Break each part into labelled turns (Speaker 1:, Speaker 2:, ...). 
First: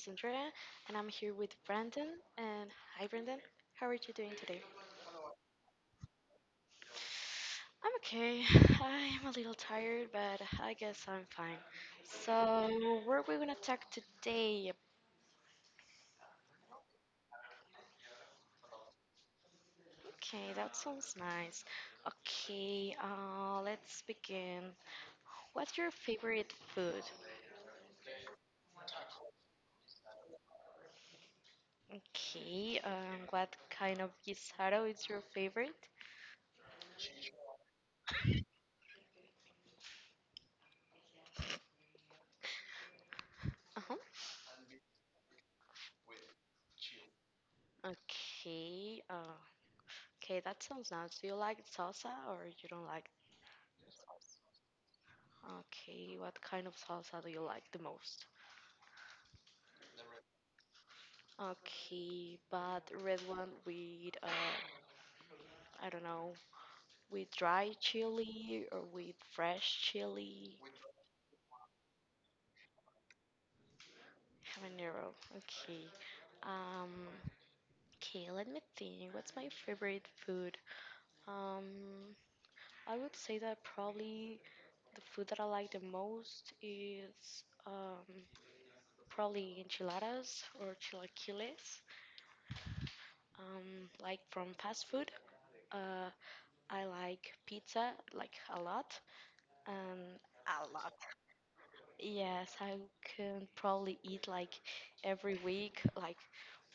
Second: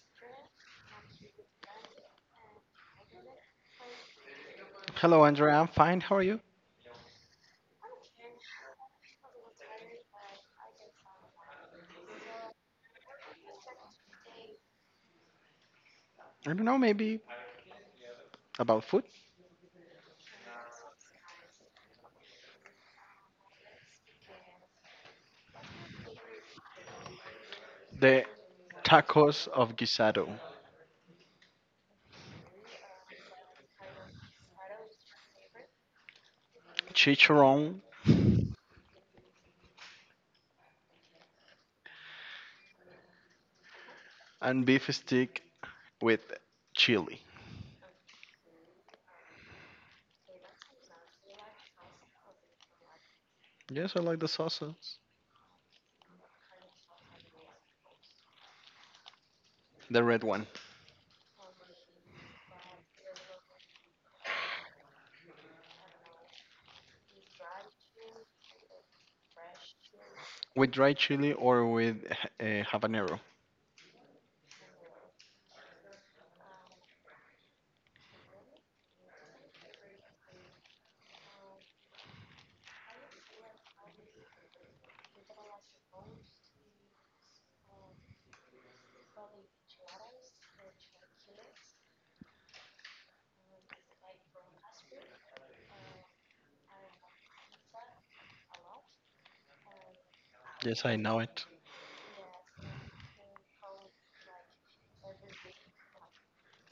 Speaker 1: is Andrea, and I'm here with Brandon. And hi, Brandon. How are you doing today?
Speaker 2: Hello, Andrea. I'm fine. How are you?
Speaker 1: I'm okay. I'm a little tired, but I guess I'm fine. So, what are we gonna talk today?
Speaker 2: I don't know, maybe about food.
Speaker 1: Okay, that sounds nice. Okay, let's begin. What's your favorite food?
Speaker 2: The tacos of guisado,
Speaker 1: Okay, what kind of guisado is your favorite?
Speaker 2: chicharron,
Speaker 1: Uh-huh.
Speaker 2: and beef stick with chili.
Speaker 1: Okay. Okay, that sounds nice. Do you like salsa or you don't like?
Speaker 2: Yes, I like the sauces.
Speaker 1: Okay, what kind of salsa do you like the most?
Speaker 2: The red one.
Speaker 1: Okay, but red one with I don't know, with dry chili or with fresh chili
Speaker 2: With dry chili or with habanero.
Speaker 1: habanero. Okay, um, okay, let me think. What's my favorite food? Um, I would say that probably the food that I like the most is probably enchiladas or chilaquiles. Like from fast food, uh, I like pizza like a lot, and a
Speaker 2: Yes,
Speaker 1: lot.
Speaker 2: I know it.
Speaker 1: Yes, I can probably eat like every week, like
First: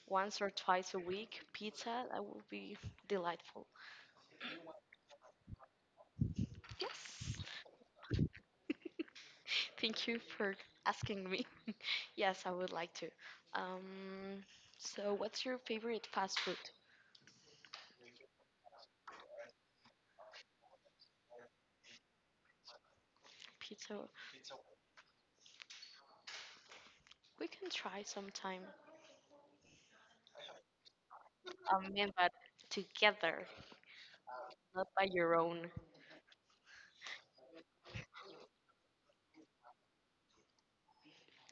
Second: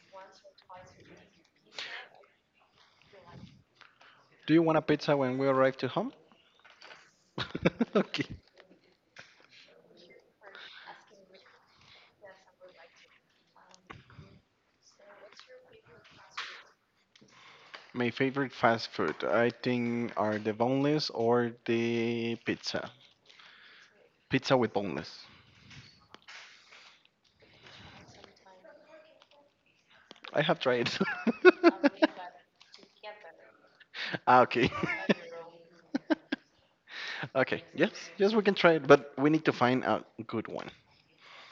Speaker 1: once or twice a week. Pizza that would be delightful.
Speaker 2: Do you want a pizza when we arrive to home?
Speaker 1: Yes,
Speaker 2: Okay.
Speaker 1: thank you for asking me. Yes, I would like to. Um, so what's your favorite fast food?
Speaker 2: My favorite fast food, I think, are the boneless or the pizza.
Speaker 1: Pizza.
Speaker 2: Pizza with boneless.
Speaker 1: We can try sometime.
Speaker 2: I have tried.
Speaker 1: Man, but together,
Speaker 2: Ah, okay.
Speaker 1: not by your own.
Speaker 2: Okay. Yes. Yes, we can try it, but we need to find a good one.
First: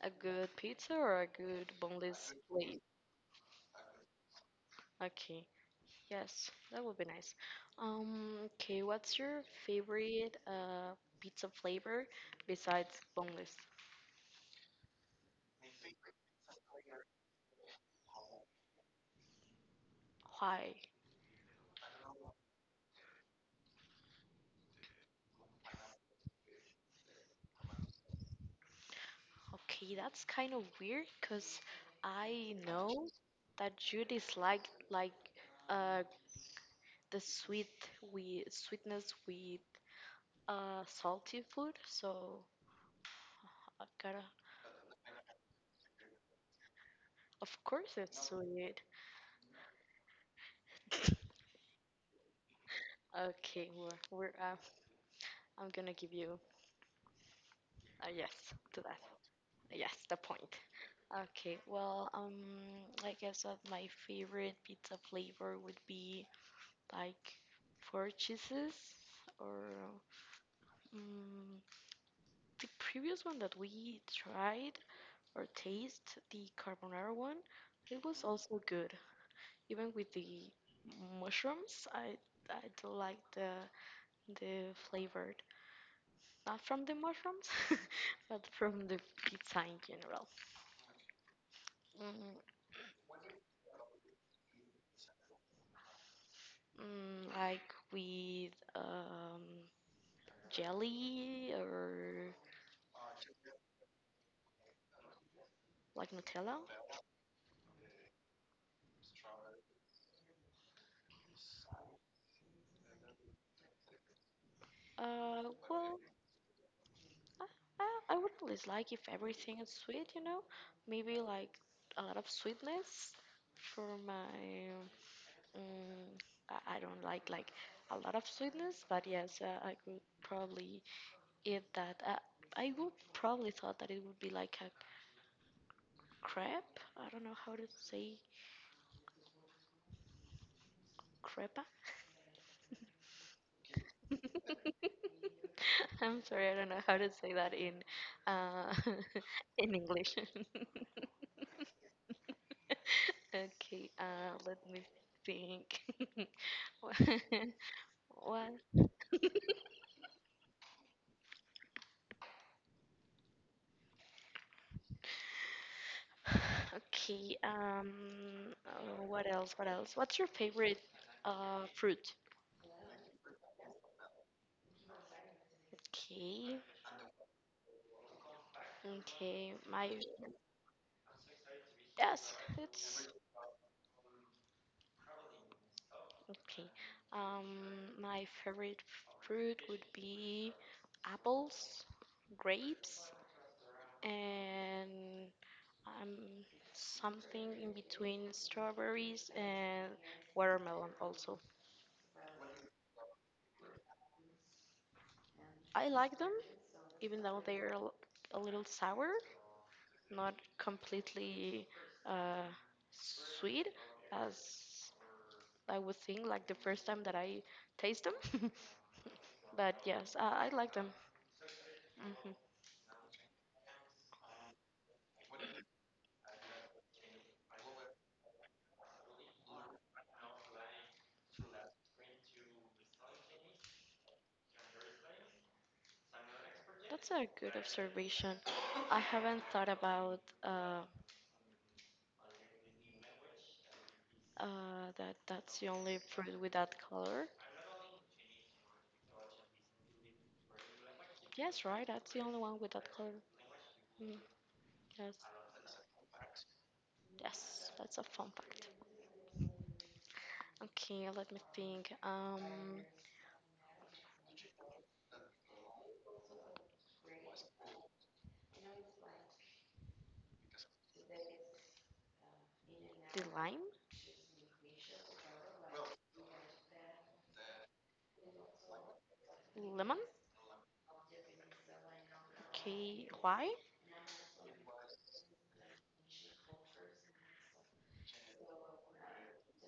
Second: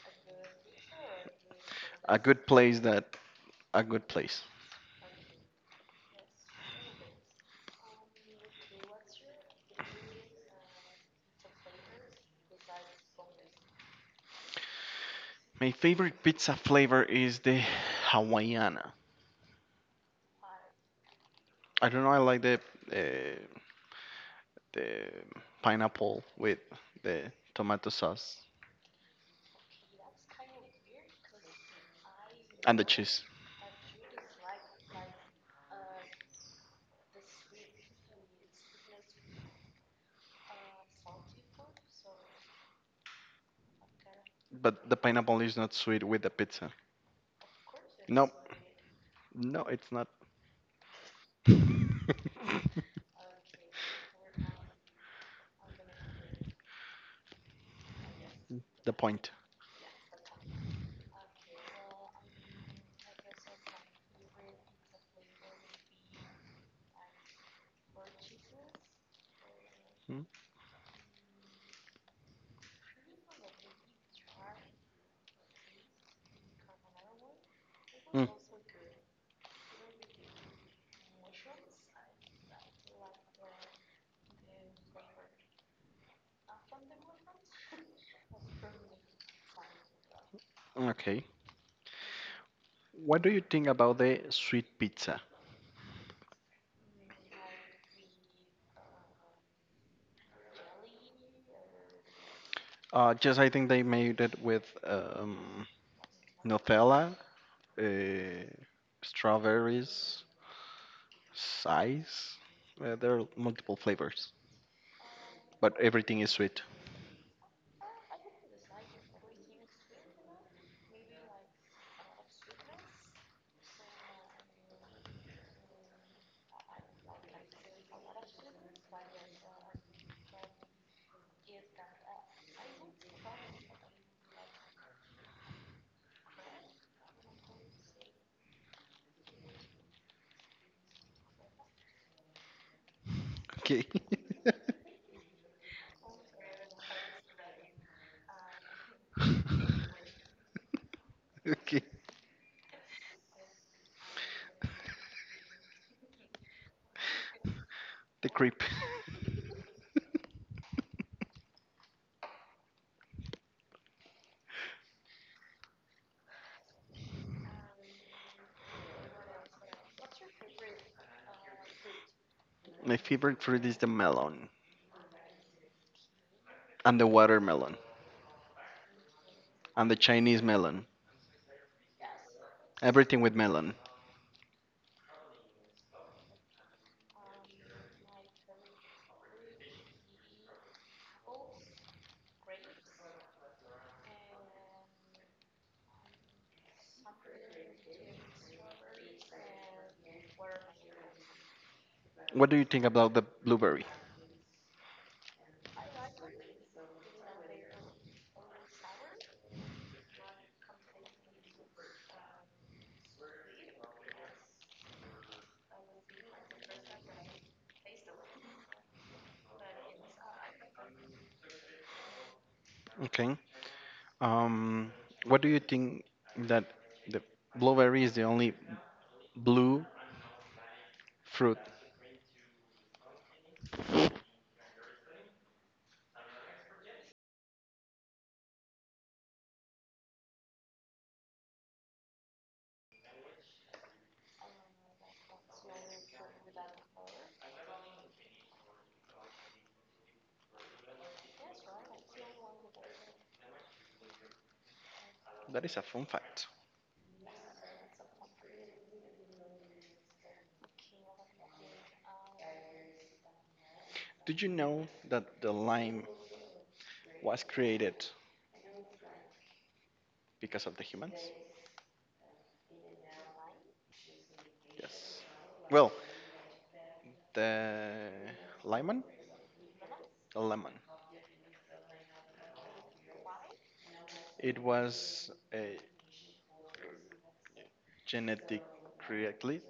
Speaker 1: A good pizza or a good
Speaker 2: A
Speaker 1: boneless?
Speaker 2: good place that a good place.
Speaker 1: Okay, yes, that would be nice. Okay, what's your favorite pizza flavor besides boneless?
Speaker 2: My favorite pizza flavor is the Hawaiiana.
Speaker 1: Why?
Speaker 2: I don't know. I like uh, the pineapple with the tomato sauce
Speaker 1: Okay, that's kind of weird because I
Speaker 2: and the
Speaker 1: know
Speaker 2: cheese.
Speaker 1: that you dislike like uh the sweet with sweetness with salty food, so I gotta
Speaker 2: But the pineapple is not sweet with the pizza.
Speaker 1: of course it's
Speaker 2: No,
Speaker 1: sweet.
Speaker 2: no, it's not.
Speaker 1: Okay, we're I'm gonna give you. Yes, to
Speaker 2: The
Speaker 1: that.
Speaker 2: point.
Speaker 1: Yes, the point. Okay, well, I guess that my favorite pizza flavor would be like four cheeses or
Speaker 2: Mm.
Speaker 1: um, the previous one that we tried or taste, the carbonara one, it was
Speaker 2: Mm.
Speaker 1: also good. Even with the mushrooms, I do like the flavored, not from the mushrooms, but from the pizza in general.
Speaker 2: Okay.
Speaker 1: Mm,
Speaker 2: What do you think about the sweet pizza?
Speaker 1: Mm, like with jelly or
Speaker 2: Just I think they made it with
Speaker 1: like Nutella.
Speaker 2: Nutella, uh, strawberries, size. There are multiple flavors,
Speaker 1: Uh,
Speaker 2: but
Speaker 1: well,
Speaker 2: everything is sweet.
Speaker 1: I, I, I wouldn't dislike if everything is sweet, you know. Maybe like a lot of sweetness for my. Mm, I don't like a lot of sweetness, but yes, I could probably eat that. I would probably thought that it would be like a crepe. I don't know how to say crepe.
Speaker 2: Okay.
Speaker 1: I'm sorry, I don't know how to say that in uh, in English.
Speaker 2: Okay.
Speaker 1: Okay, let me think. What?
Speaker 2: The
Speaker 1: What?
Speaker 2: creep.
Speaker 1: Okay. What else? What else? What's your favorite fruit?
Speaker 2: My favorite fruit is the melon
Speaker 1: Okay.
Speaker 2: and the watermelon
Speaker 1: Okay. My
Speaker 2: and the Chinese melon.
Speaker 1: yes, it's
Speaker 2: Everything with melon.
Speaker 1: okay. Um. My favorite fruit would be apples, grapes. And um, something in between strawberries and watermelon also.
Speaker 2: What do you think about the blueberry?
Speaker 1: I like them even though they're a little sour, not completely uh, sweet as I would think like the first time that I taste them. But yes, I like them. hmm
Speaker 2: Okay. Um, what do you think that the blueberry is the only blue fruit.
Speaker 1: That's a good observation. I haven't thought about uh, that that's the only fruit with that color. Yes, right. That's the only one with that color. Mm, yes,
Speaker 2: That is a fun fact.
Speaker 1: yes. That's a fun fact. Okay, let me think. Um,
Speaker 2: Did you know that the lime was created because of the humans?
Speaker 1: the lime,
Speaker 2: Yes. Well, the lemon,
Speaker 1: lemon.
Speaker 2: the lemon.
Speaker 1: Okay, why?
Speaker 2: It was a genetic creately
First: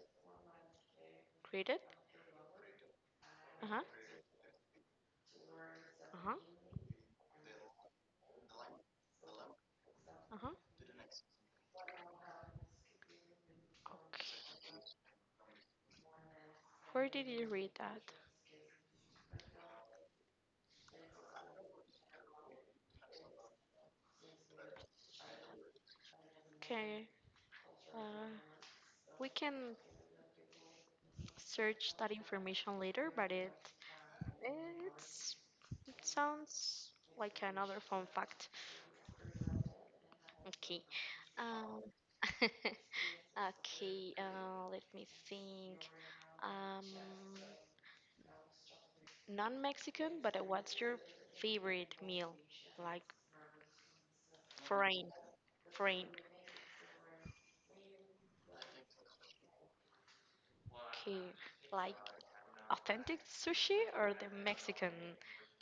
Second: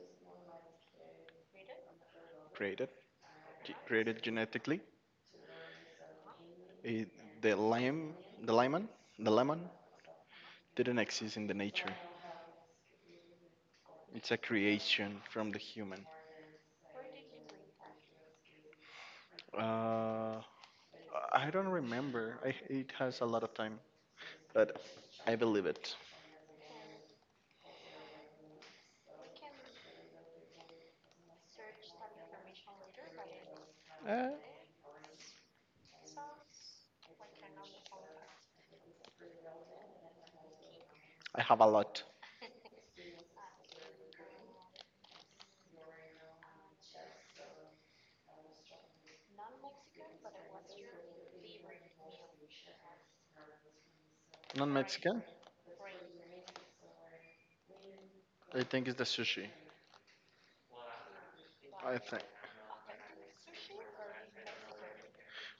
Speaker 1: Read it.
Speaker 2: created
Speaker 1: Uh huh.
Speaker 2: created genetically.
Speaker 1: Uh huh.
Speaker 2: It, the lime, the lemon, the lemon
Speaker 1: Uh huh.
Speaker 2: didn't exist in the nature. It's a
Speaker 1: Okay.
Speaker 2: creation from the human.
Speaker 1: Where did you read that?
Speaker 2: Uh, I don't remember. I, it has a lot of time, but I believe it.
Speaker 1: Okay. Uh, we can search that information later, but
Speaker 2: Uh,
Speaker 1: it's it sounds like another fun fact. Okay.
Speaker 2: I have a
Speaker 1: Um.
Speaker 2: lot.
Speaker 1: Okay, let me think. Um, non-Mexican, but what's your favorite meal? Like
Speaker 2: Not
Speaker 1: foreign,
Speaker 2: Mexican.
Speaker 1: foreign.
Speaker 2: I think it's the sushi.
Speaker 1: Okay, like
Speaker 2: I think.
Speaker 1: authentic sushi or the Mexican?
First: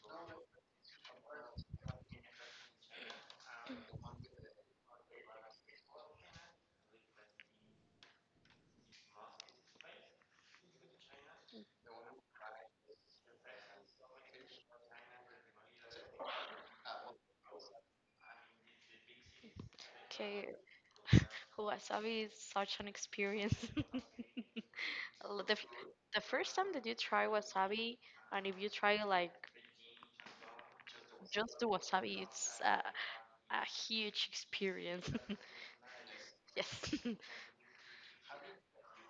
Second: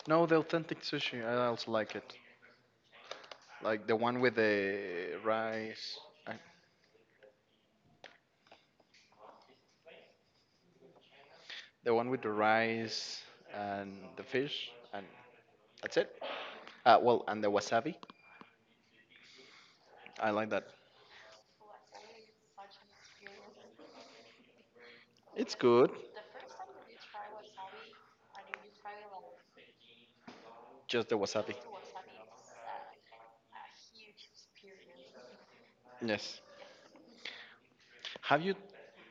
Speaker 2: No, the authentic sushi. I also like it. Like the one with the rice. uh, The one with the rice and the fish. And that's it. Well, and the wasabi. I like
Speaker 1: Okay,
Speaker 2: that.
Speaker 1: wasabi is such an experience. L- the,
Speaker 2: It's
Speaker 1: f-
Speaker 2: good.
Speaker 1: the first time that you try wasabi, and if you try like
Speaker 2: Just the wasabi.
Speaker 1: just the wasabi, it's a huge experience.
Speaker 2: Yes.
Speaker 1: Yes.
Speaker 2: Have you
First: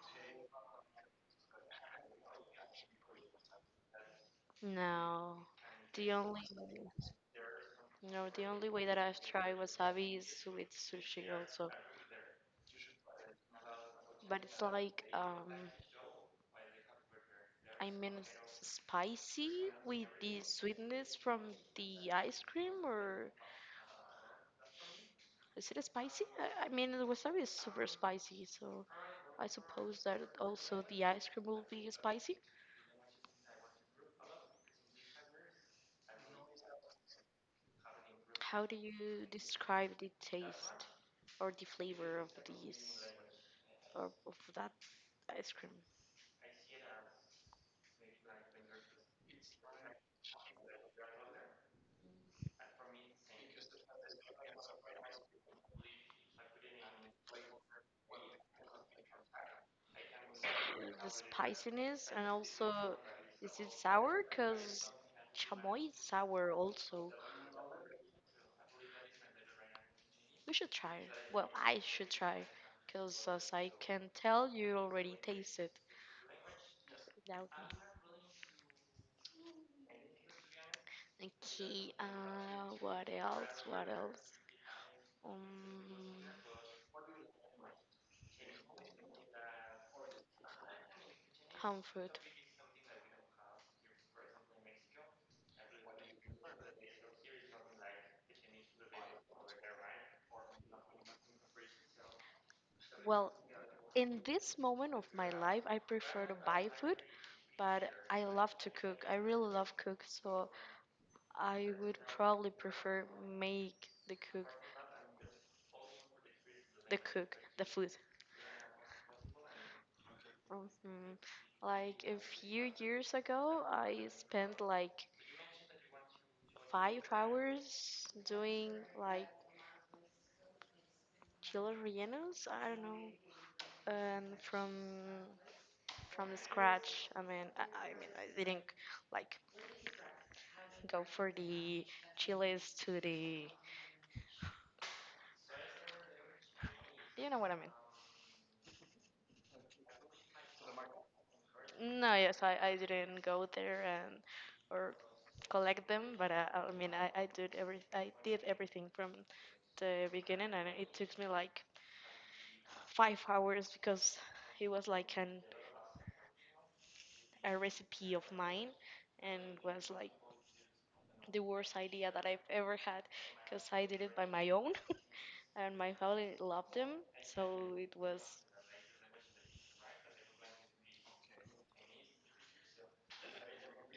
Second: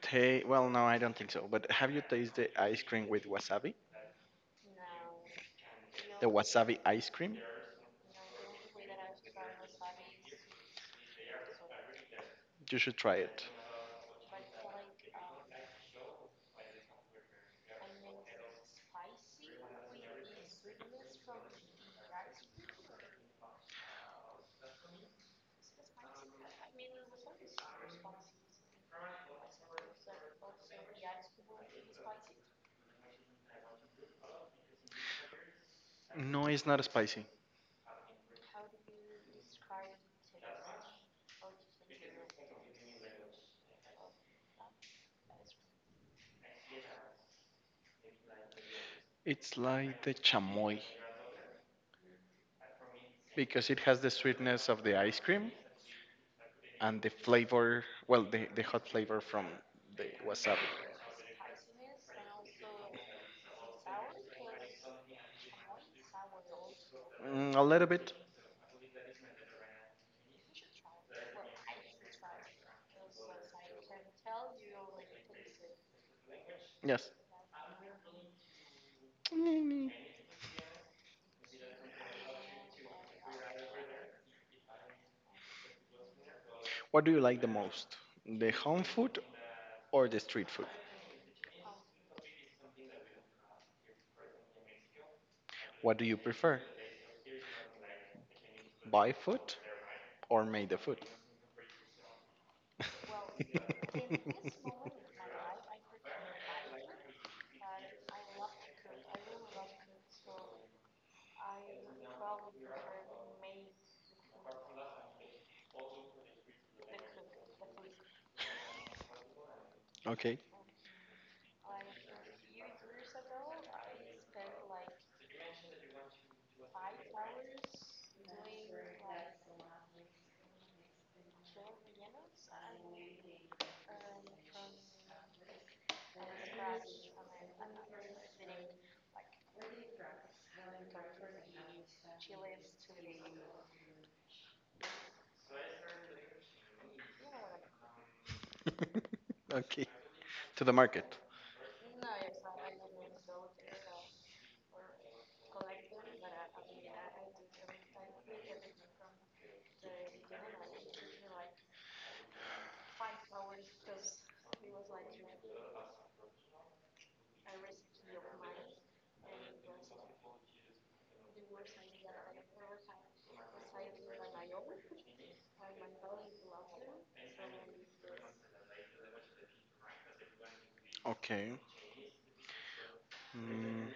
Speaker 2: ta Well, no, I don't think so. But have you tasted ice cream with wasabi?
Speaker 1: No, the
Speaker 2: The
Speaker 1: only
Speaker 2: wasabi ice cream,
Speaker 1: no, the only way that I've tried wasabi is with sushi also,
Speaker 2: you should try it.
Speaker 1: but it's like I mean, it's spicy with the sweetness from the ice cream, or is it spicy? I mean, the wasabi is super spicy, so I suppose that also the ice cream will be spicy.
Speaker 2: No, it's not spicy.
Speaker 1: How do you describe the taste or the flavor of these or of that ice cream?
Speaker 2: It's like the chamoy because it has the sweetness of the ice cream and the flavor, well, the hot flavor from the wasabi.
Speaker 1: The spiciness, and also is it sour? Cause chamoy is sour also.
Speaker 2: Mm, a little bit,
Speaker 1: We should try. Well, I should try, cause as I can tell, you already taste it
Speaker 2: yes.
Speaker 1: without me. Okay. What else? What else? Um,
Speaker 2: What do you like the most? The home food or the street food?
Speaker 1: home food.
Speaker 2: What do you prefer? Buy food or make the food?
Speaker 1: Well, in this moment of my life, I prefer to buy food, but I love to cook. I really love cook, so I would probably prefer make the food.
Speaker 2: Okay.
Speaker 1: Mhm. Like a few years ago, I spent like 5 hours doing like chile rellenos. I don't know, and from the scratch. I mean, I didn't like go for the chiles to the. You know what I mean?
Speaker 2: Okay. To the market.
Speaker 1: No, yes, I didn't go there and or collect them, but I mean I did everything from the beginning, and it took me like 5 hours because it was like an a recipe of mine, and was like the worst idea that I've ever had because I did it by my own, and my family loved them, so it was
Speaker 2: Okay. Mm,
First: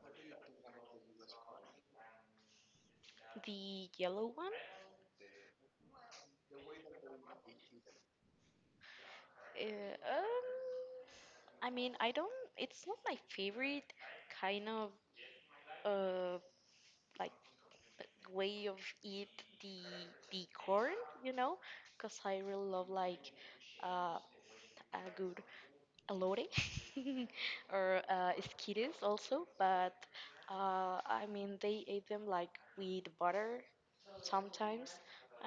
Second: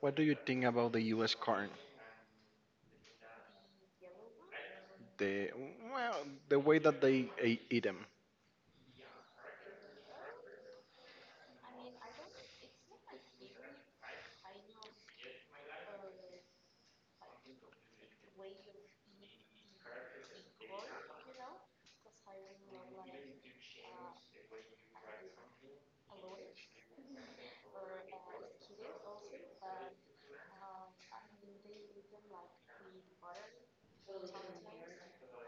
Speaker 2: what do you think about the U.S. corn?
Speaker 1: the yellow one.
Speaker 2: The well, the way that they eat them,
Speaker 1: Uh, um, I mean I don't. It's not my favorite kind of uh like the way of eat the the corn, you know, because I really love like uh a good elote or esquites also, but I mean they eat them like with butter sometimes.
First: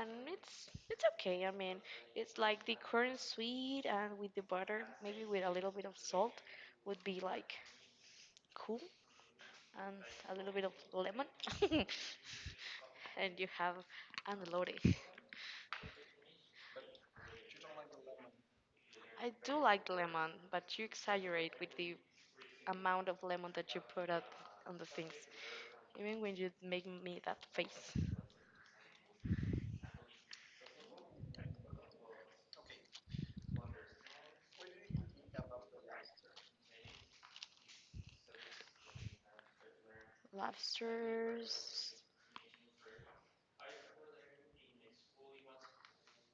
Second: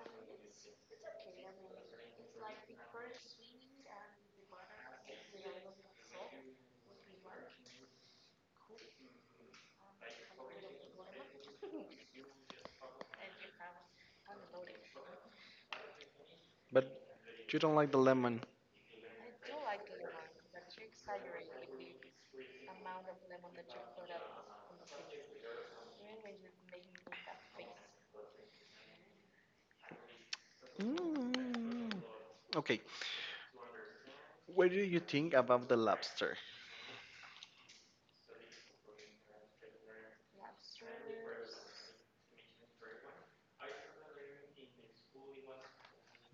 Speaker 1: And it's okay. I mean, it's like the corn sweet and with the butter, maybe with a little bit of salt, would be like cool and a little bit of lemon. And you have unloaded.
Speaker 2: but you don't like the lemon.
Speaker 1: I do like lemon, but you exaggerate with the amount of lemon that you put out on the things. Even when you make me that face.
Speaker 2: Mm. Okay. What do you think about the lobster?
Speaker 1: Lobsters,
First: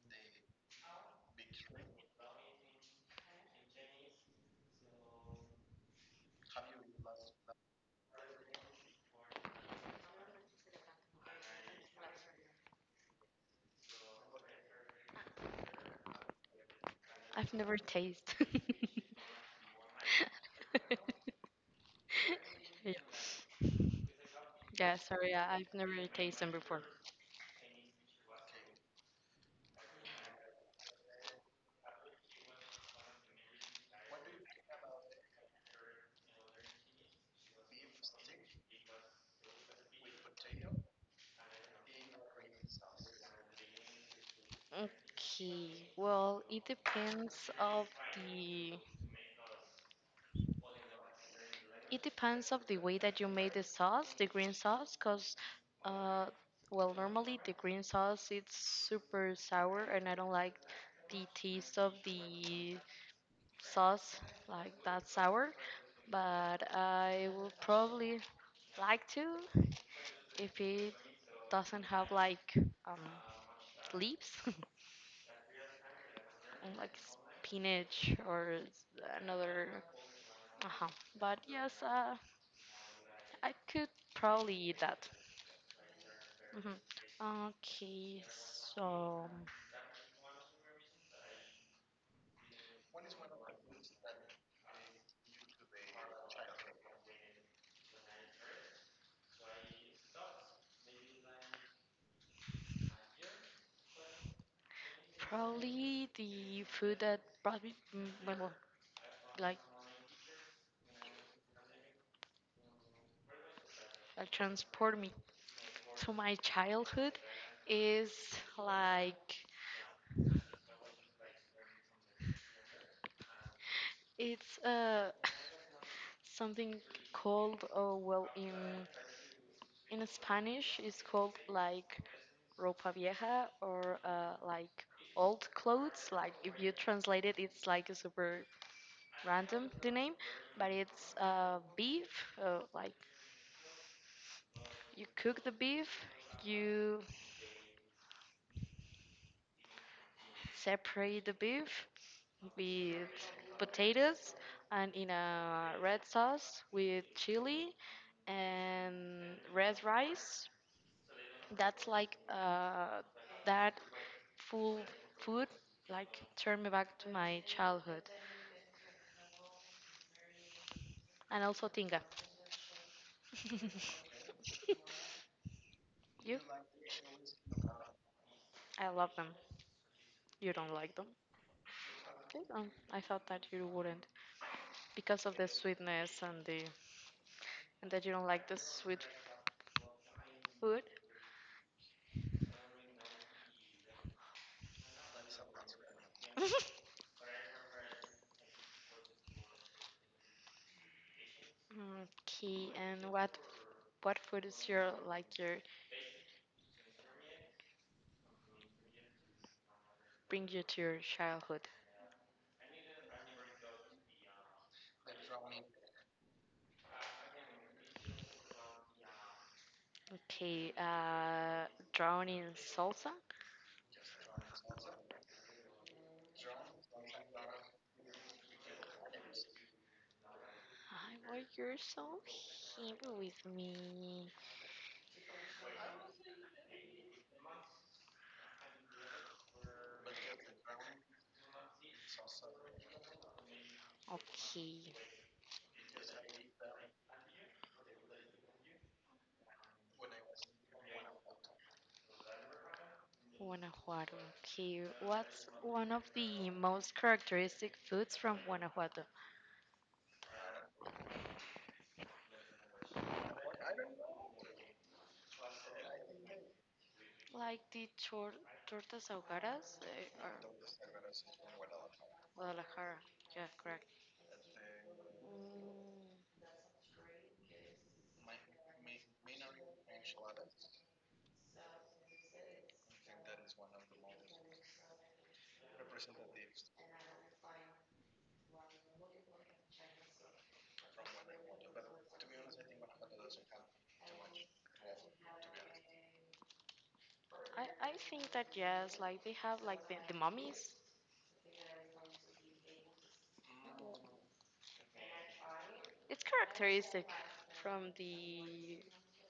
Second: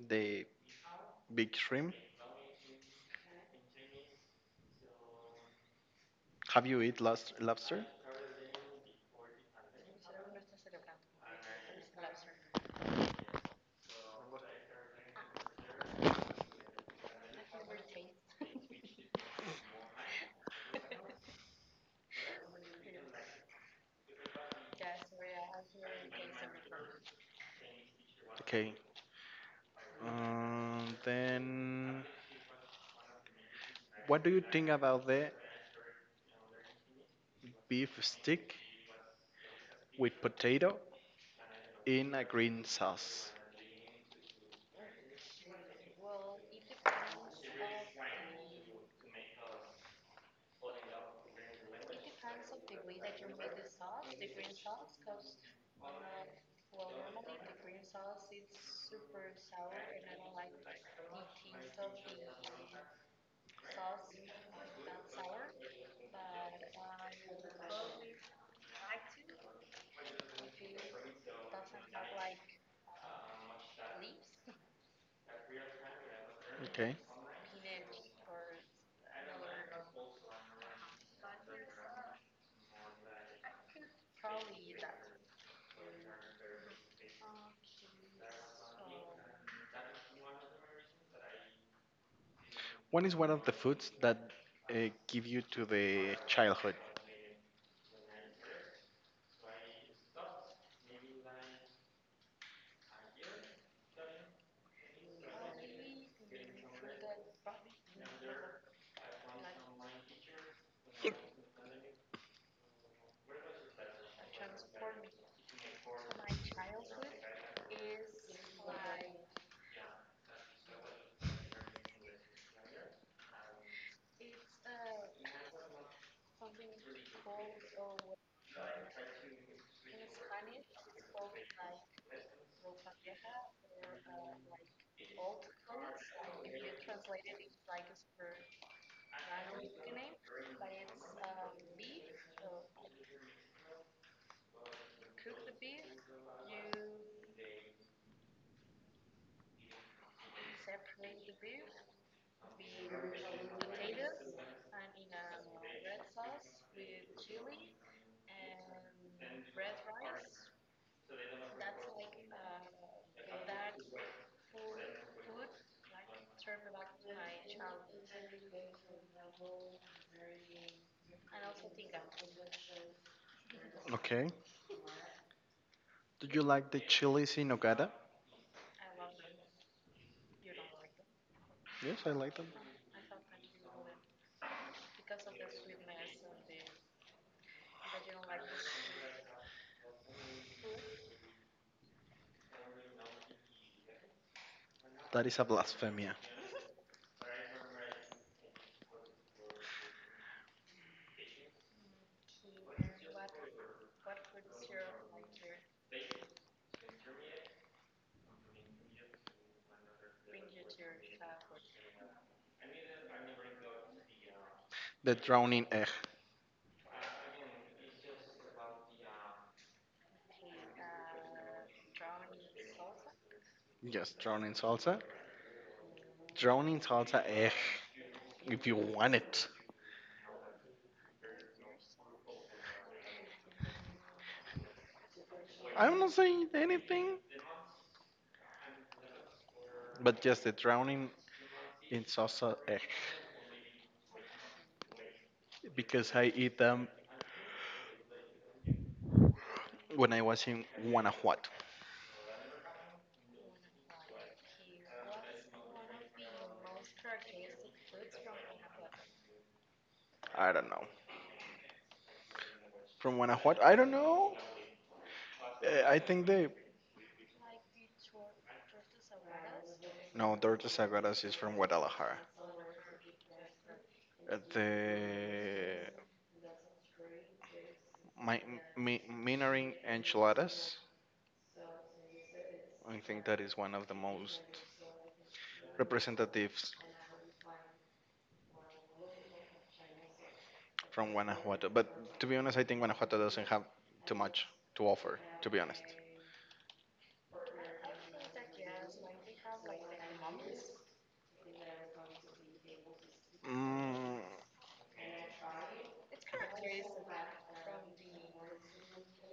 Speaker 2: The big shrimp? Have you eat lobster?
Speaker 1: I've never tasted. Yeah. Yeah, sorry, I've never tasted them before.
Speaker 2: Okay. Then what do you think about the beef stick with potato in a green sauce?
Speaker 1: Okay, well, the It depends of the way that you made the sauce, the green sauce, cause uh, well, normally the green sauce it's super sour, and I don't like the taste of the sauce like that sour. But I will probably like to if it doesn't have like um, leaves, and, like
Speaker 2: Okay.
Speaker 1: spinach or another. Uh-huh. But yes, I could probably eat that. Mhm. Okay, so
Speaker 2: What is one of the foods that give you to the childhood?
Speaker 1: probably the food that brought me, well, like, like, transport me to my childhood is like it's something called oh well in Spanish it's called like ropa vieja or like old clothes. Like if you translate it, it's like a super random the name, but it's beef, like you cook the beef, you separate the beef with potatoes and in a red sauce with chili and red rice. That's like that full food like turned me back to my childhood and also tinga.
Speaker 2: Okay. Do
Speaker 1: You?
Speaker 2: you like the chilies in nogada?
Speaker 1: I love them. You don't like them?
Speaker 2: Yes, I like
Speaker 1: Okay.
Speaker 2: them.
Speaker 1: I thought that you wouldn't because of the sweetness and the and that you don't like the sweet food.
Speaker 2: That is a blasphemia.
Speaker 1: Okay, and what food is your like your bring you to your childhood?
Speaker 2: The drowning egg.
Speaker 1: Okay, drowning in salsa.
Speaker 2: Yes, drowning salsa. Drowning salsa egg. If you want it.
Speaker 1: I why you're so happy with me?
Speaker 2: I'm not saying anything, but just the drowning in salsa egg.
Speaker 1: Okay,
Speaker 2: Because I eat them when I was in Guanajuato.
Speaker 1: Guanajuato. Okay, what's one of the most characteristic foods from Guanajuato?
Speaker 2: I don't know. From Guanajuato? I don't know. I think they.
Speaker 1: Like the tortas ahogadas, or
Speaker 2: No, Dorothy Sagradas is from Guadalajara.
Speaker 1: Guadalajara. Yeah, correct.
Speaker 2: The my, Minering enchiladas. I think that is one of the most representatives from Guanajuato. But to be honest, I think Guanajuato doesn't have too much to offer, to be honest.
Speaker 1: I think that yes, like they have like the mummies.
Speaker 2: Mm,
Speaker 1: It's characteristic from the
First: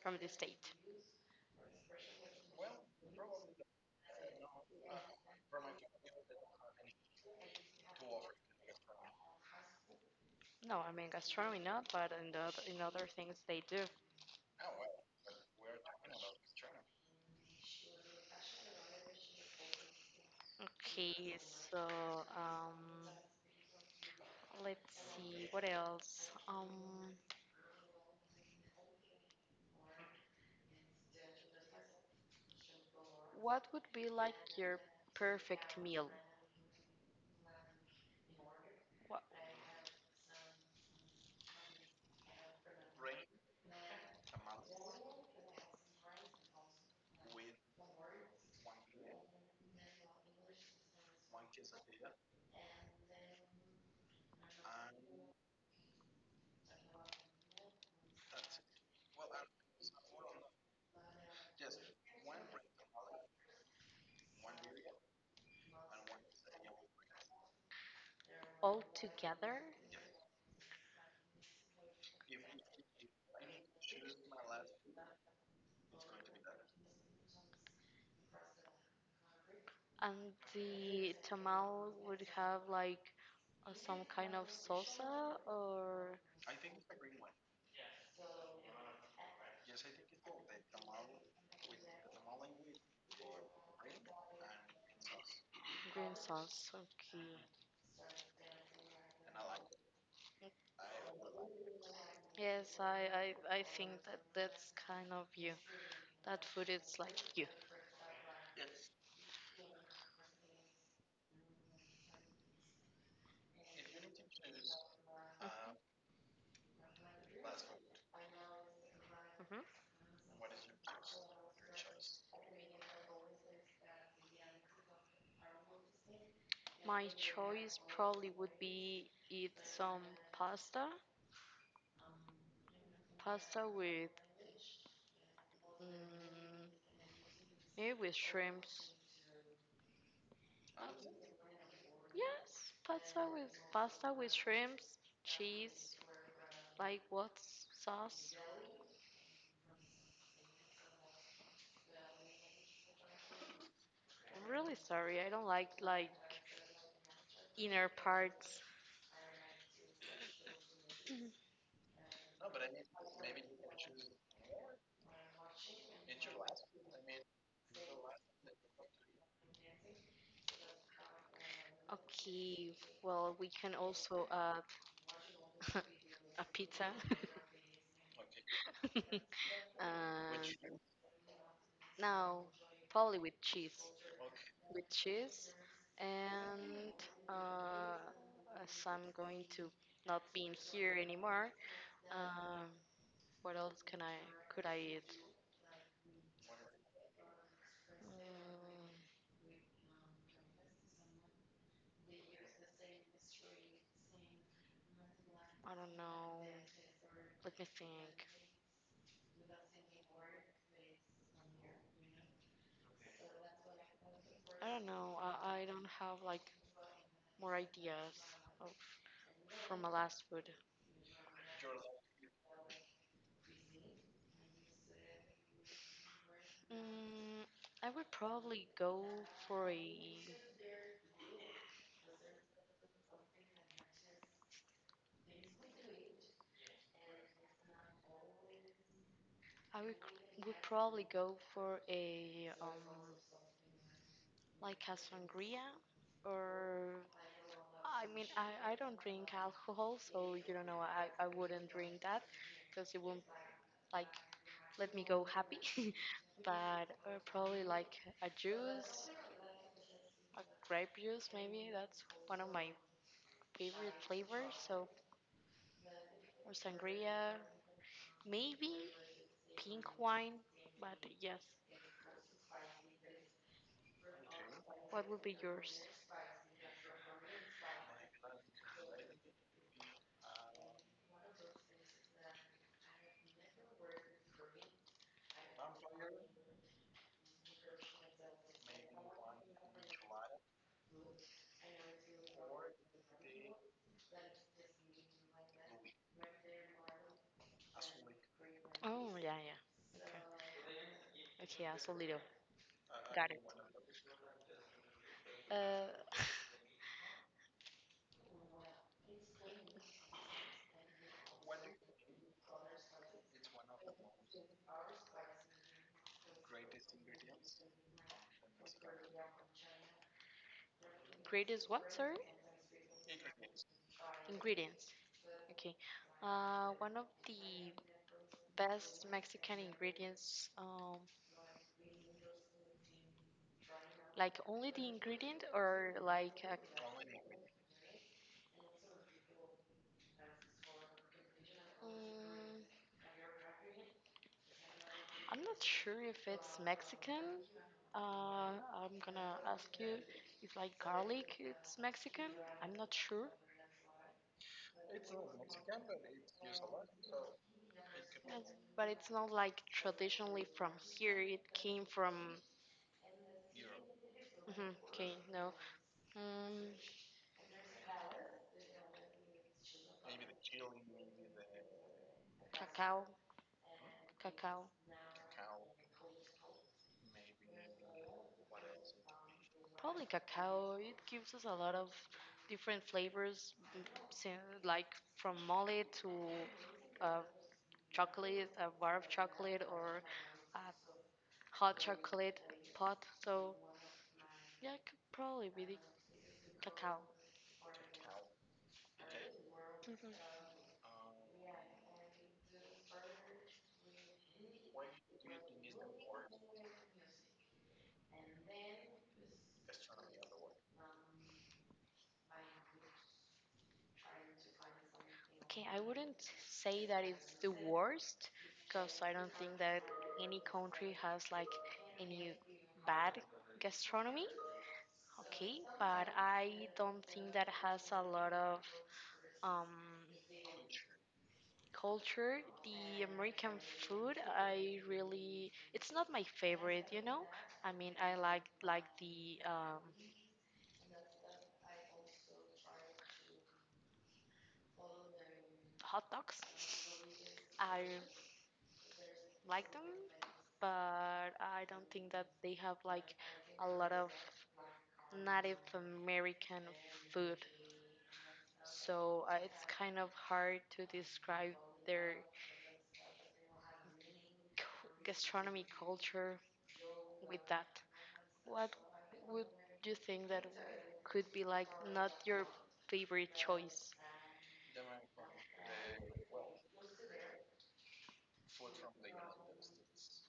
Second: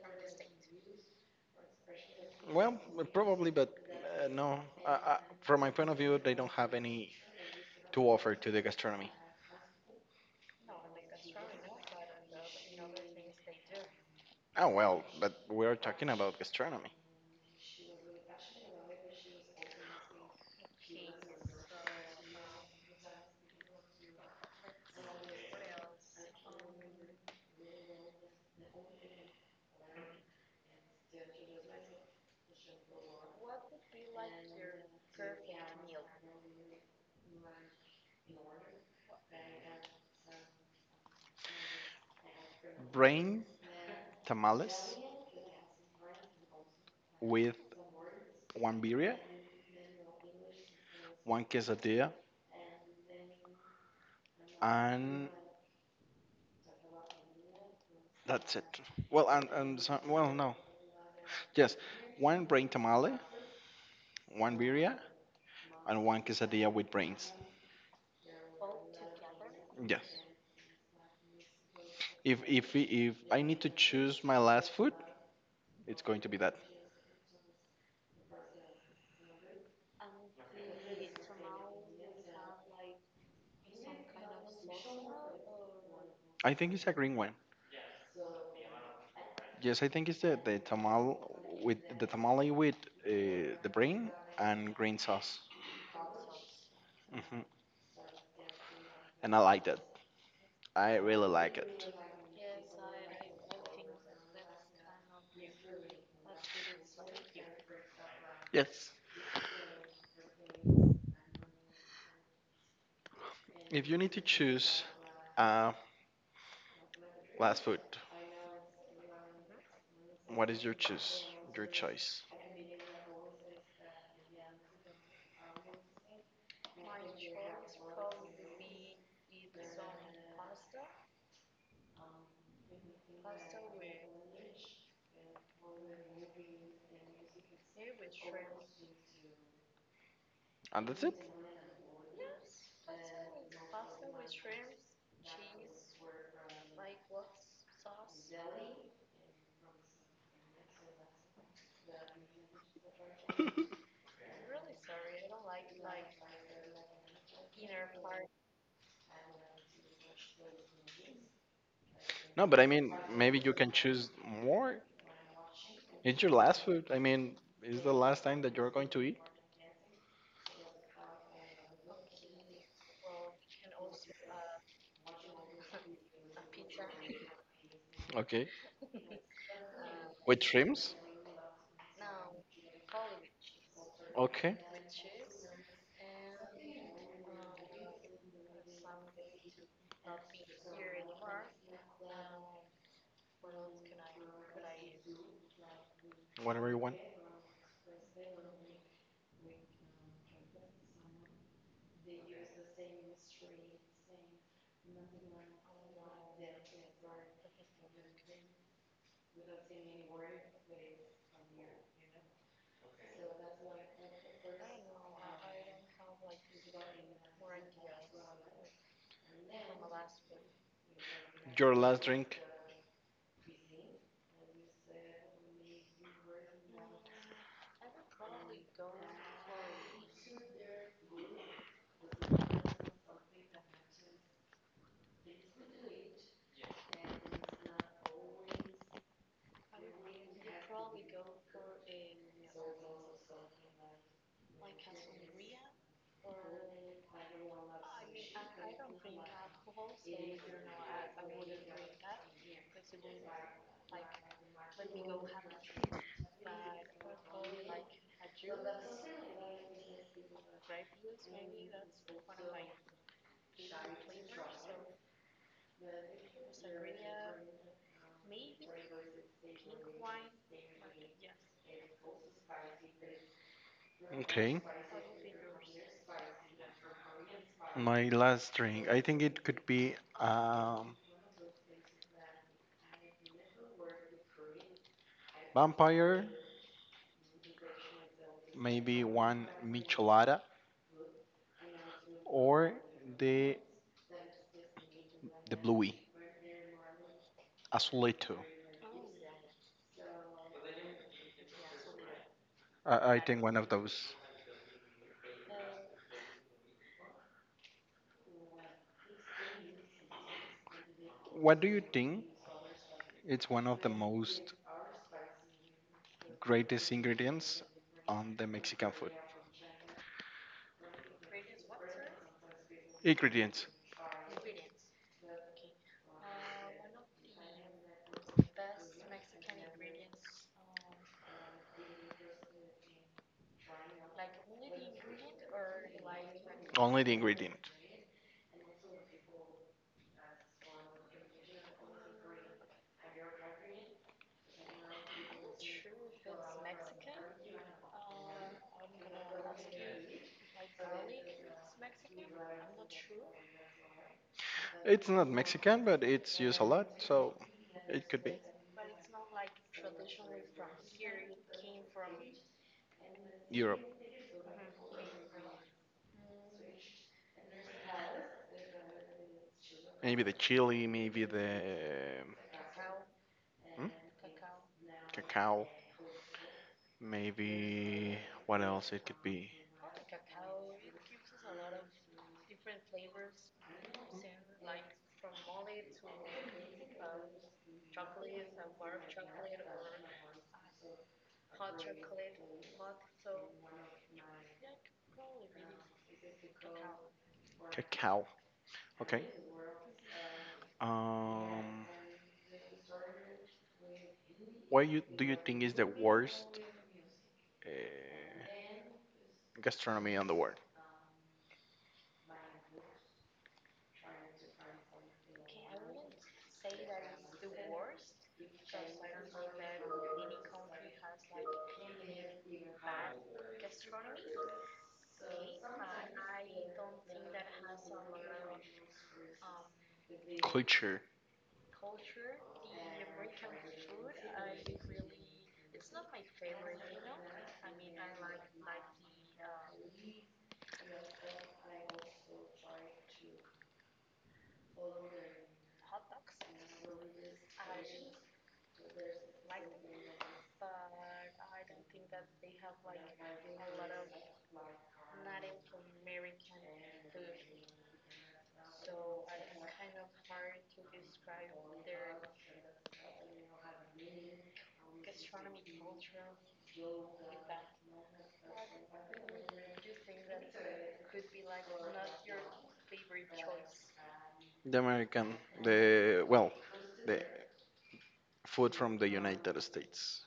Speaker 1: from the state.
Speaker 2: well, probably, but no. Uh, uh, from my point of view, they don't have any to offer to the gastronomy.
Speaker 1: No, I mean gastronomy not, but in the in other things they do.
Speaker 2: Oh, well, but we're talking about gastronomy.
Speaker 1: Okay, so um, let's see what else. What would be like your perfect meal? What,
Speaker 2: Brain tamales with one birria, one quesadilla, and that's it. Well, well, no. Yes, one brain tamale, one birria, and one quesadilla with brains.
Speaker 1: all together?
Speaker 2: Yes. If I need to choose my last food, it's going to be that.
Speaker 1: And the tamal would have like some kind of salsa or
Speaker 2: I think it's a green one. Yes, I think it's the tamale with the brain and green sauce.
Speaker 1: green sauce.
Speaker 2: Hmm.
Speaker 1: Okay.
Speaker 2: And I like that. I really like it.
Speaker 1: Yes, I think that that's kind of you. That food is like you.
Speaker 2: Yes. If you need to choose uh, last food,
Speaker 1: hmm
Speaker 2: what is your choose? Your choice.
Speaker 1: My choice probably would be eat some pasta, pasta with mm, maybe with shrimps.
Speaker 2: And that's
Speaker 1: Uh,
Speaker 2: it.
Speaker 1: yes, pasta with shrimps, cheese, like what sauce? I'm really sorry, I don't like inner parts.
Speaker 2: No, but I mean, maybe you can choose more. It's your last food. I mean, it's the last time that you're going to eat.
Speaker 1: Okay, well we can also add a pizza.
Speaker 2: Okay. With
Speaker 1: And
Speaker 2: shrimps?
Speaker 1: now probably
Speaker 2: Okay.
Speaker 1: with cheese, and uh, as I'm going to not being here anymore, um, what else can I could I eat?
Speaker 2: Whatever you want.
Speaker 1: Mm, I don't know. Let me think. I don't know. I don't have like more ideas of, from my last food.
Speaker 2: Your last drink?
Speaker 1: Mm, I would probably go for a I would probably go for a, like a sangria or I mean I don't drink alcohol so you don't know I wouldn't drink that because it won't like let me go happy but probably like a juice a grape juice maybe that's one of my favorite flavors so or sangria maybe pink wine but yes
Speaker 2: Okay.
Speaker 1: what would be yours.
Speaker 2: My last drink. I think it could be um, vampire, maybe one michelada, or the the bluey, azulito.
Speaker 1: Oh, yeah, yeah, okay. Okay, also little.
Speaker 2: I
Speaker 1: Got it.
Speaker 2: think one of those.
Speaker 1: Uh,
Speaker 2: What do you think? It's one of the most greatest ingredients on the Mexican food.
Speaker 1: greatest what, sorry?
Speaker 2: Ingredients.
Speaker 1: Ingredients. Okay. One of the best Mexican ingredients, like only the ingredient or
Speaker 2: Only the ingredient.
Speaker 1: mm, I'm not sure if it's Mexican. Uh, I'm gonna ask you if like garlic it's Mexican. I'm not sure.
Speaker 2: It's not Mexican, but it's used a lot, so it could be
Speaker 1: Uh, But it's not like traditionally from here. It came from.
Speaker 2: Europe.
Speaker 1: Mhm, okay, no. Mm,
Speaker 2: Maybe the chili, maybe the
Speaker 1: cacao,
Speaker 2: hmm?
Speaker 1: cacao,
Speaker 2: Cacao, maybe what else it could be?
Speaker 1: probably cacao. It gives us a lot of different flavors, like from mole to uh, chocolate, a bar of chocolate, or a hot chocolate pot. So yeah, it could probably be the cacao.
Speaker 2: Cacao. Okay.
Speaker 1: Mhm.
Speaker 2: Um, what you do you think is the worst uh, gastronomy on the world?
Speaker 1: Okay, I wouldn't say that it's the worst because I don't think that any country has like any bad gastronomy. Okay, but I don't think that has a lot of um,
Speaker 2: Culture.
Speaker 1: culture. The American food, I really, it's not my favorite. I mean, I like the hot dogs. I like them, but I don't think that they have like a lot of Native American food. So it's kind of hard to describe their gastronomy culture with that. What would you think that could be like not your favorite choice
Speaker 2: The American. The well, the food from the United States.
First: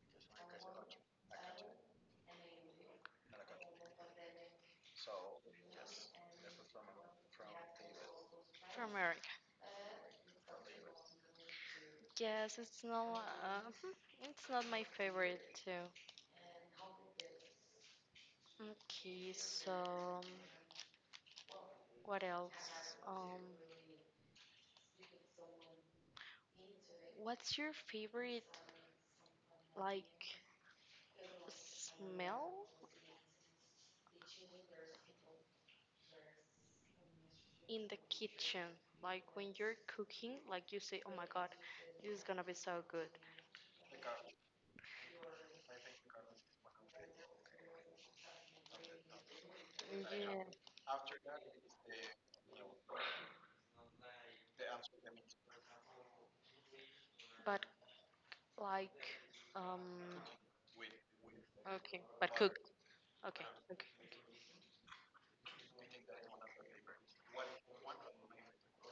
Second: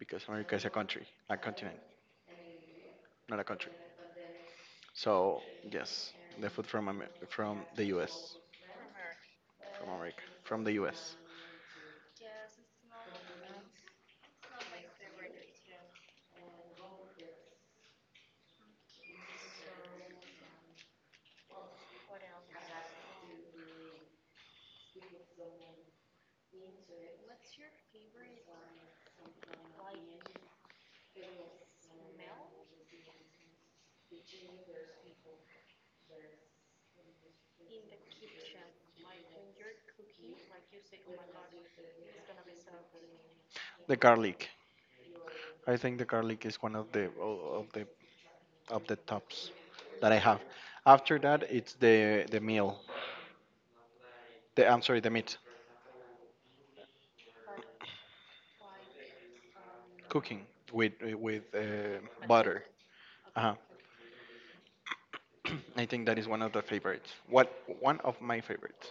Speaker 2: Because America is a country, a continent, not a country. So yes, the food from from the U.S.
Speaker 1: for America?
Speaker 2: from America from the U.S.
Speaker 1: Yes, it's not. It's not my favorite too. Okay, so what else? Um, what's your favorite like smell in the kitchen? Like when you're cooking, like you say, "Oh my God, this is gonna be so good."
Speaker 2: The garlic. I think the garlic is one of the tops that I have.
Speaker 1: Yeah,
Speaker 2: After that, it's the meal. The I'm sorry, the meat
Speaker 1: but like um
Speaker 2: cooking with with
Speaker 1: okay,
Speaker 2: uh,
Speaker 1: but cook.
Speaker 2: butter.
Speaker 1: Okay,
Speaker 2: Uh,
Speaker 1: okay.
Speaker 2: I think that is one of the favorites. What one of my favorites.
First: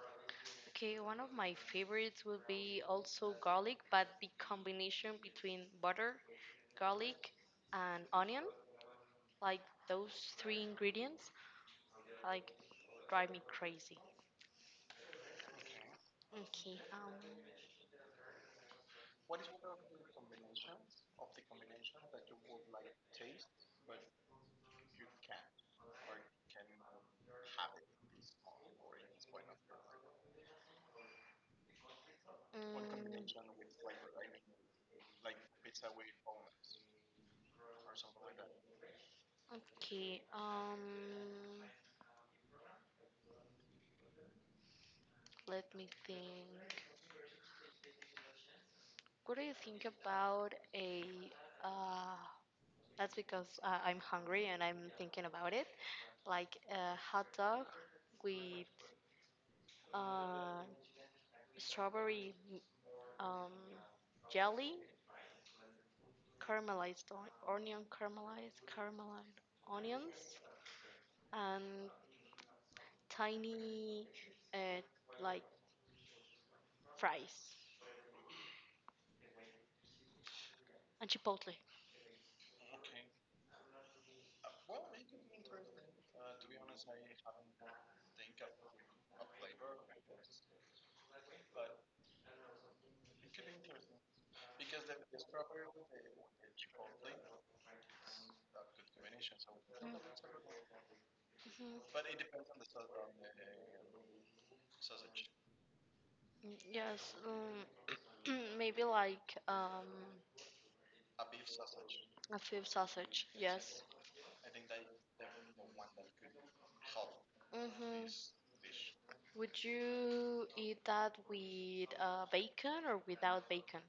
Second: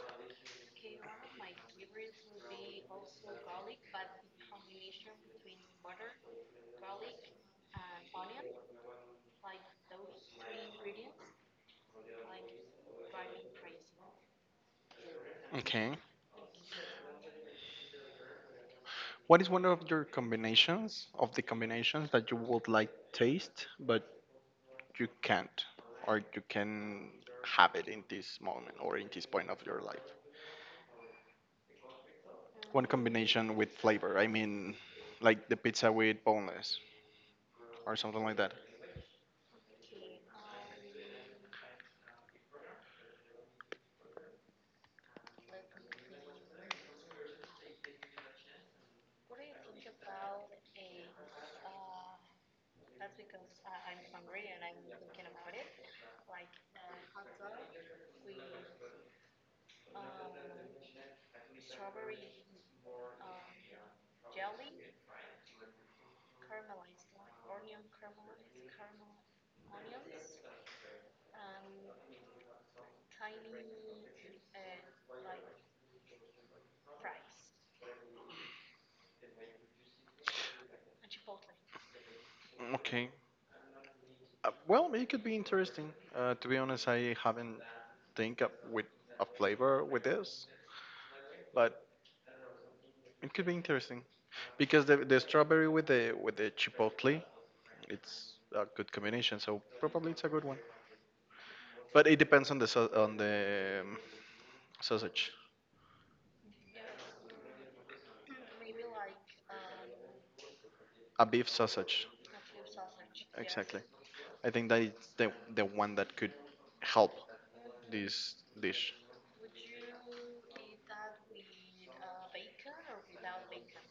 Speaker 1: Okay, one of my favorites will be also garlic, but the combination between butter, garlic, and onion, like those three ingredients, like drive me crazy.
Speaker 2: Okay.
Speaker 1: Okay, um,
Speaker 2: What is one of your combinations of the combinations that you would like taste but you can't or you can have it in this moment or in this point of your life?
Speaker 1: mm,
Speaker 2: One combination
Speaker 1: okay,
Speaker 2: with flavor. I mean, like the pizza with boneless or something like that.
Speaker 1: um, let me think. What do you think about a, uh, that's because I'm hungry and I'm thinking about it, like a hot dog with uh, strawberry um, jelly, caramelized onion, caramelized onions, and tiny uh, like fries and chipotle.
Speaker 2: Okay. Well, it could be interesting. To be honest, I haven't think up with a flavor with this, but it could be interesting because the strawberry with the chipotle it's a good combination, so probably it's a good one. But it depends on on the sausage,
Speaker 1: Mhm. Yes, maybe like
Speaker 2: a beef sausage.
Speaker 1: a fifth sausage.
Speaker 2: Exactly.
Speaker 1: Yes.
Speaker 2: I think that it's the one that could help
Speaker 1: Mm-hmm.
Speaker 2: this dish
Speaker 1: Would you eat that with bacon or without bacon?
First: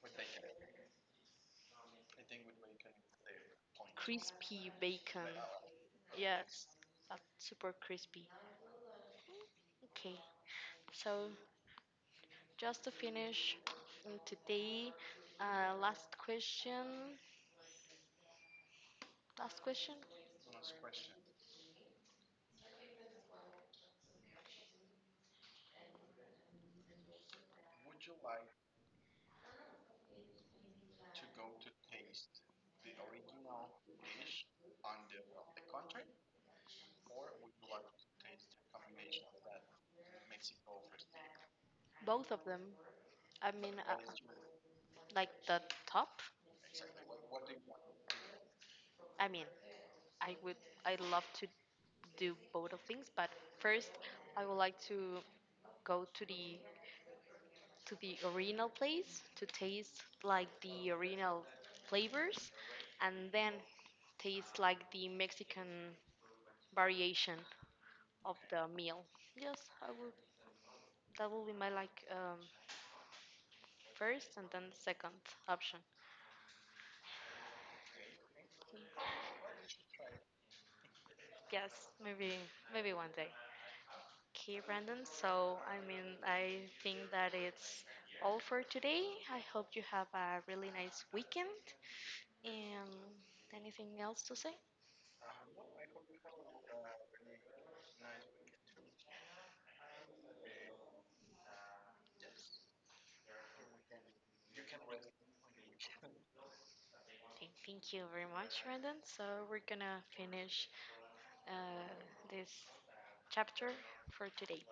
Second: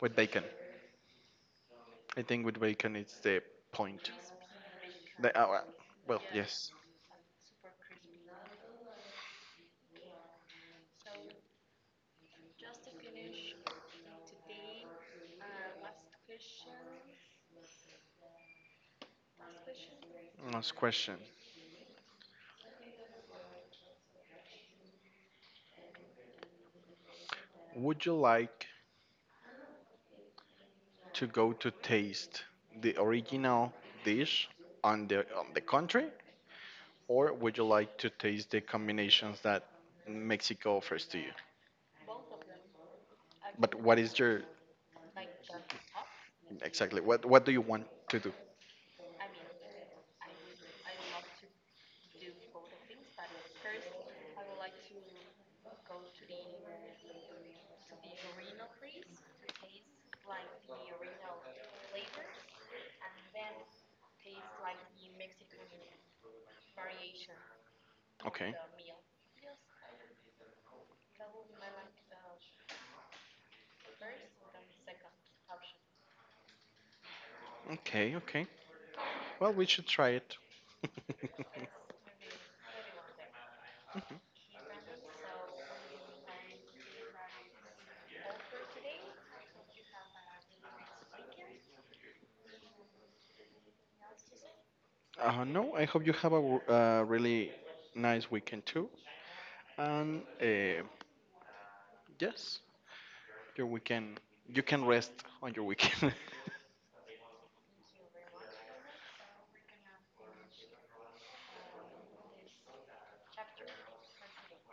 Speaker 2: with bacon. I think with bacon it's the point.
Speaker 1: Crispy bacon.
Speaker 2: The, uh, uh, well,
Speaker 1: Yes,
Speaker 2: yes.
Speaker 1: that's super crispy. Okay, so just to finish today, last question. Last question?
Speaker 2: Last question. Would you like to go to taste the original dish on the country or would you like to taste the combinations that Mexico offers to you?
Speaker 1: Both of them. I
Speaker 2: But
Speaker 1: mean,
Speaker 2: what is your
Speaker 1: like the top?
Speaker 2: exactly what do you want to do?
Speaker 1: I mean, I would I love to do both of things, but first I would like to go to the original place to taste like the original flavors and then taste like the Mexican variation of
Speaker 2: Okay.
Speaker 1: the meal. Yes, I would. That will be my like first and then second option.
Speaker 2: Okay, okay. Well, we should try it.
Speaker 1: Yes, maybe one day. Okay, Brandon. So, I mean, I think that it's all for today. I hope you have a really nice weekend. And anything else to say?
Speaker 2: No, I hope you have a really nice weekend too. And yes, your weekend you can rest on your weekend.
Speaker 1: Okay, thank you very much, Brandon. So, we're gonna finish uh, this chapter for today.